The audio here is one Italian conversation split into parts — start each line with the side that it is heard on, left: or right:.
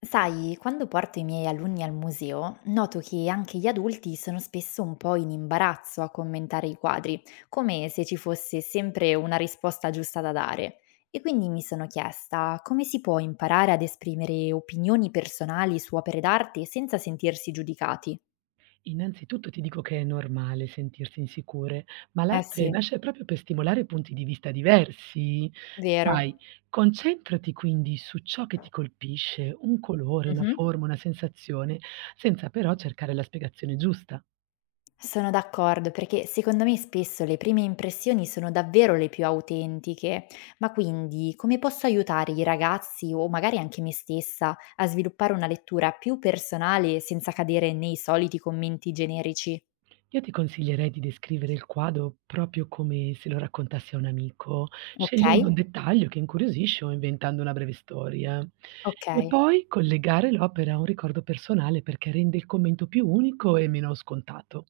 left: Sai, quando porto i miei alunni al museo, noto che anche gli adulti sono spesso un po' in imbarazzo a commentare i quadri, come se ci fosse sempre una risposta giusta da dare. E quindi mi sono chiesta come si può imparare ad esprimere opinioni personali su opere d'arte senza sentirsi giudicati.
right: Innanzitutto ti dico che è normale sentirsi insicure, ma
left: Eh
right: l'arte
left: sì,
right: nasce proprio per stimolare punti di vista diversi.
left: vero.
right: Sai, concentrati quindi su ciò che ti colpisce, un colore, una
left: Mhm.
right: forma, una sensazione, senza però cercare la spiegazione giusta.
left: Sono d'accordo, perché secondo me spesso le prime impressioni sono davvero le più autentiche. Ma quindi come posso aiutare i ragazzi o magari anche me stessa a sviluppare una lettura più personale senza cadere nei soliti commenti generici?
right: Io ti consiglierei di descrivere il quadro proprio come se lo raccontassi a un amico,
left: Ok?
right: scegliendo un dettaglio che incuriosisce o inventando una breve storia.
left: Ok.
right: E poi collegare l'opera a un ricordo personale perché rende il commento più unico e meno scontato.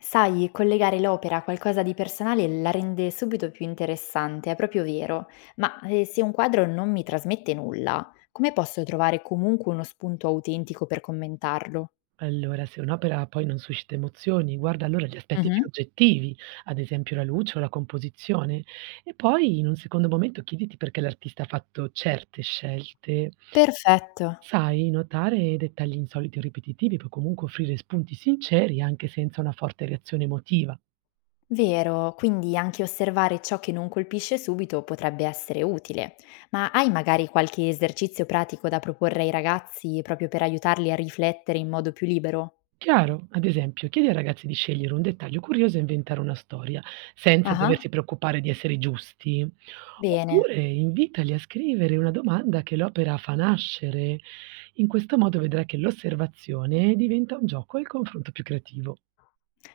left: Sai, collegare l'opera a qualcosa di personale la rende subito più interessante, è proprio vero. Ma se un quadro non mi trasmette nulla, come posso trovare comunque uno spunto autentico per commentarlo?
right: Allora, se un'opera poi non suscita emozioni, guarda allora gli aspetti più oggettivi, ad esempio la luce o la composizione, e poi in un secondo momento chiediti perché l'artista ha fatto certe scelte.
left: Perfetto,
right: Sai, notare dettagli insoliti o ripetitivi può comunque offrire spunti sinceri anche senza una forte reazione emotiva.
left: vero, quindi anche osservare ciò che non colpisce subito potrebbe essere utile, ma hai magari qualche esercizio pratico da proporre ai ragazzi proprio per aiutarli a riflettere in modo più libero?
right: Chiaro, ad esempio, chiedi ai ragazzi di scegliere un dettaglio curioso e inventare una storia, senza
left: Ah,
right: doversi preoccupare di essere giusti. Oppure
left: bene,
right: invitali a scrivere una domanda che l'opera fa nascere. In questo modo vedrai che l'osservazione diventa un gioco e il confronto più creativo.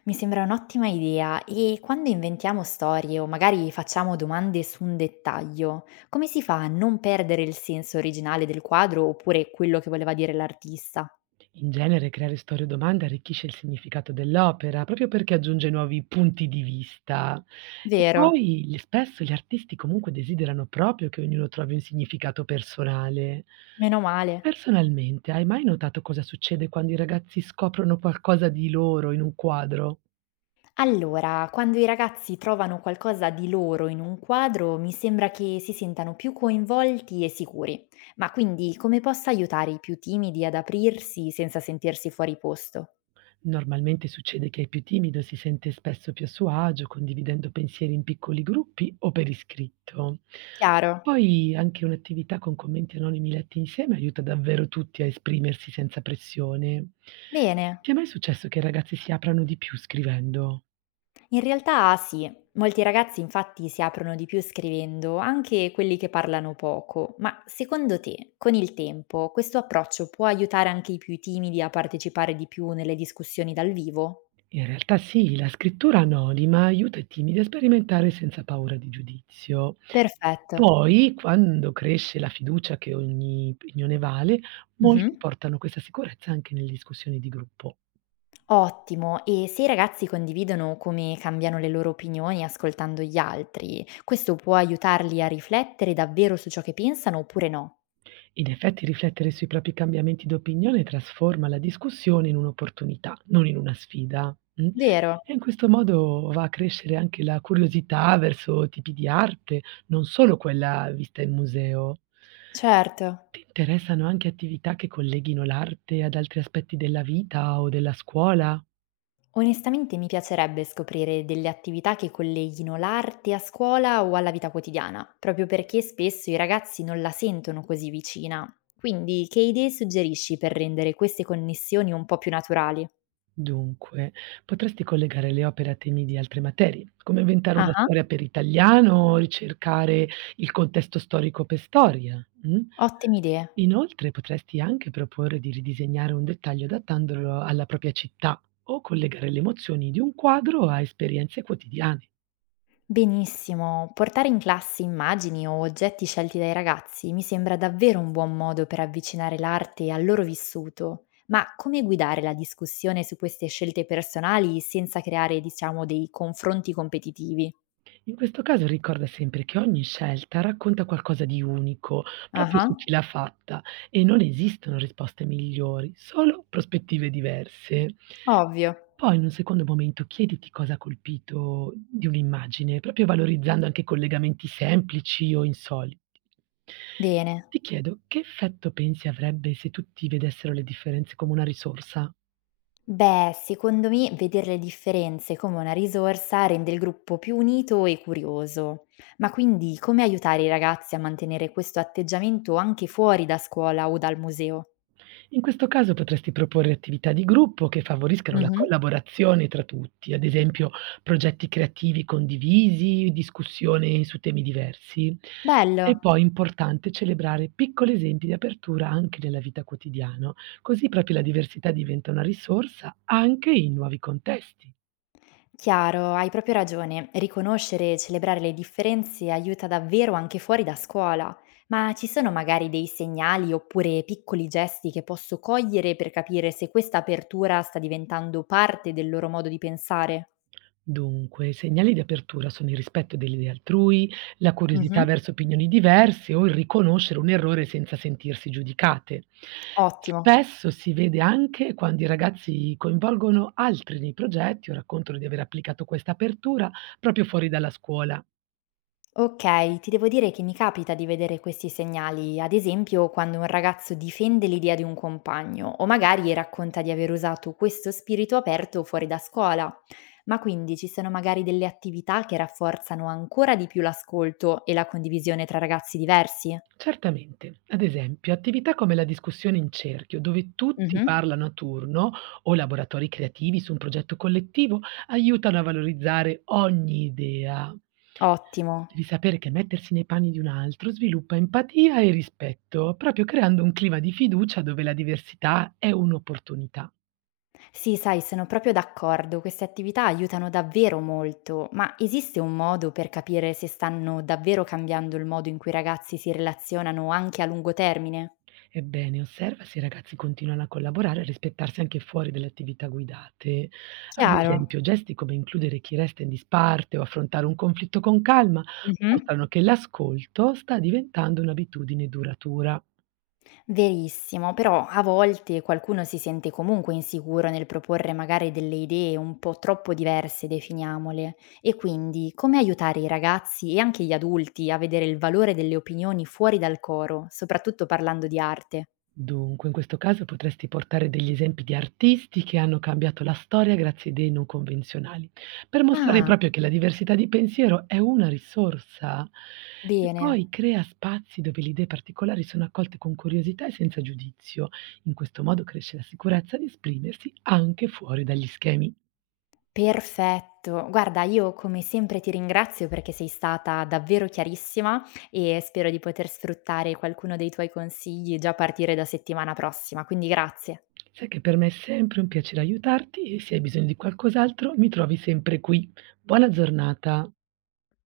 left: mi sembra un'ottima idea e quando inventiamo storie o magari facciamo domande su un dettaglio, come si fa a non perdere il senso originale del quadro oppure quello che voleva dire l'artista?
right: In genere, creare storie o domande arricchisce il significato dell'opera, proprio perché aggiunge nuovi punti di vista. E
left: Vero,
right: poi spesso gli artisti comunque desiderano proprio che ognuno trovi un significato personale.
left: meno male.
right: Personalmente, hai mai notato cosa succede quando i ragazzi scoprono qualcosa di loro in un quadro?
left: Allora, quando i ragazzi trovano qualcosa di loro in un quadro, mi sembra che si sentano più coinvolti e sicuri. Ma quindi come posso aiutare i più timidi ad aprirsi senza sentirsi fuori posto?
right: Normalmente succede che il più timido si sente spesso più a suo agio condividendo pensieri in piccoli gruppi o per iscritto.
left: Chiaro.
right: Poi anche un'attività con commenti anonimi letti insieme aiuta davvero tutti a esprimersi senza pressione.
left: Bene,
right: Ti è mai successo che i ragazzi si aprano di più scrivendo?
left: in realtà sì, molti ragazzi infatti si aprono di più scrivendo, anche quelli che parlano poco. Ma secondo te, con il tempo, questo approccio può aiutare anche i più timidi a partecipare di più nelle discussioni dal vivo?
right: In realtà sì, la scrittura anonima aiuta i timidi a sperimentare senza paura di giudizio.
left: Perfetto.
right: Poi, quando cresce la fiducia che ogni opinione vale, molti
left: Mhm.
right: portano questa sicurezza anche nelle discussioni di gruppo.
left: Ottimo, e se i ragazzi condividono come cambiano le loro opinioni ascoltando gli altri, questo può aiutarli a riflettere davvero su ciò che pensano oppure no?
right: In effetti riflettere sui propri cambiamenti d'opinione trasforma la discussione in un'opportunità, non in una sfida,
left: Vero,
right: E in questo modo va a crescere anche la curiosità verso tipi di arte, non solo quella vista in museo.
left: certo.
right: Ti interessano anche attività che colleghino l'arte ad altri aspetti della vita o della scuola?
left: Onestamente mi piacerebbe scoprire delle attività che colleghino l'arte a scuola o alla vita quotidiana, proprio perché spesso i ragazzi non la sentono così vicina. Quindi, che idee suggerisci per rendere queste connessioni un po' più naturali?
right: Dunque, potresti collegare le opere a temi di altre materie, come inventare una
left: Ah,
right: storia per italiano o ricercare il contesto storico per storia. Mm?
left: ottime idee.
right: Inoltre, potresti anche proporre di ridisegnare un dettaglio adattandolo alla propria città o collegare le emozioni di un quadro a esperienze quotidiane.
left: Benissimo, portare in classe immagini o oggetti scelti dai ragazzi mi sembra davvero un buon modo per avvicinare l'arte al loro vissuto, ma come guidare la discussione su queste scelte personali senza creare, diciamo, dei confronti competitivi?
right: In questo caso ricorda sempre che ogni scelta racconta qualcosa di unico, proprio
left: Ah,
right: su chi l'ha fatta, e non esistono risposte migliori, solo prospettive diverse.
left: ovvio.
right: Poi in un secondo momento chiediti cosa ha colpito di un'immagine, proprio valorizzando anche collegamenti semplici o insoliti.
left: Bene.
right: Ti chiedo, che effetto pensi avrebbe se tutti vedessero le differenze come una risorsa?
left: Beh, secondo me vedere le differenze come una risorsa rende il gruppo più unito e curioso. Ma quindi come aiutare i ragazzi a mantenere questo atteggiamento anche fuori da scuola o dal museo?
right: In questo caso potresti proporre attività di gruppo che favoriscano la
left: Mhm.
right: collaborazione tra tutti, ad esempio progetti creativi condivisi, discussioni su temi diversi. E
left: Bello.
right: poi è importante celebrare piccoli esempi di apertura anche nella vita quotidiana, così proprio la diversità diventa una risorsa anche in nuovi contesti.
left: Chiaro, hai proprio ragione. Riconoscere e celebrare le differenze aiuta davvero anche fuori da scuola. Ma ci sono magari dei segnali oppure piccoli gesti che posso cogliere per capire se questa apertura sta diventando parte del loro modo di pensare?
right: Dunque, i segnali di apertura sono il rispetto delle idee altrui, la curiosità
left: Mhm,
right: verso opinioni diverse o il riconoscere un errore senza sentirsi giudicate.
left: ottimo.
right: Spesso si vede anche quando i ragazzi coinvolgono altri nei progetti o raccontano di aver applicato questa apertura proprio fuori dalla scuola.
left: Ok, ti devo dire che mi capita di vedere questi segnali, ad esempio quando un ragazzo difende l'idea di un compagno o magari racconta di aver usato questo spirito aperto fuori da scuola. Ma quindi ci sono magari delle attività che rafforzano ancora di più l'ascolto e la condivisione tra ragazzi diversi?
right: Certamente. Ad esempio, attività come la discussione in cerchio, dove tutti
left: Mhm,
right: parlano a turno, o laboratori creativi su un progetto collettivo, aiutano a valorizzare ogni idea.
left: ottimo.
right: Devi sapere che mettersi nei panni di un altro sviluppa empatia e rispetto, proprio creando un clima di fiducia dove la diversità è un'opportunità.
left: Sì, sai, sono proprio d'accordo. Queste attività aiutano davvero molto, ma esiste un modo per capire se stanno davvero cambiando il modo in cui i ragazzi si relazionano anche a lungo termine?
right: Ebbene, osserva se i ragazzi continuano a collaborare e a rispettarsi anche fuori dalle attività guidate. Ad
left: Chiaro?
right: esempio, gesti come includere chi resta in disparte o affrontare un conflitto con calma
left: Mhm.
right: mostrano che l'ascolto sta diventando un'abitudine duratura.
left: Verissimo, però a volte qualcuno si sente comunque insicuro nel proporre magari delle idee un po' troppo diverse, definiamole. E quindi come aiutare i ragazzi e anche gli adulti a vedere il valore delle opinioni fuori dal coro, soprattutto parlando di arte?
right: Dunque, in questo caso potresti portare degli esempi di artisti che hanno cambiato la storia grazie a idee non convenzionali, per mostrare
left: Ah,
right: proprio che la diversità di pensiero è una risorsa. E
left: bene.
right: poi crea spazi dove le idee particolari sono accolte con curiosità e senza giudizio. In questo modo cresce la sicurezza di esprimersi anche fuori dagli schemi.
left: Perfetto. Guarda, io come sempre ti ringrazio perché sei stata davvero chiarissima e spero di poter sfruttare qualcuno dei tuoi consigli già a partire da settimana prossima, quindi grazie.
right: Sai che per me è sempre un piacere aiutarti e se hai bisogno di qualcos'altro mi trovi sempre qui. Buona giornata.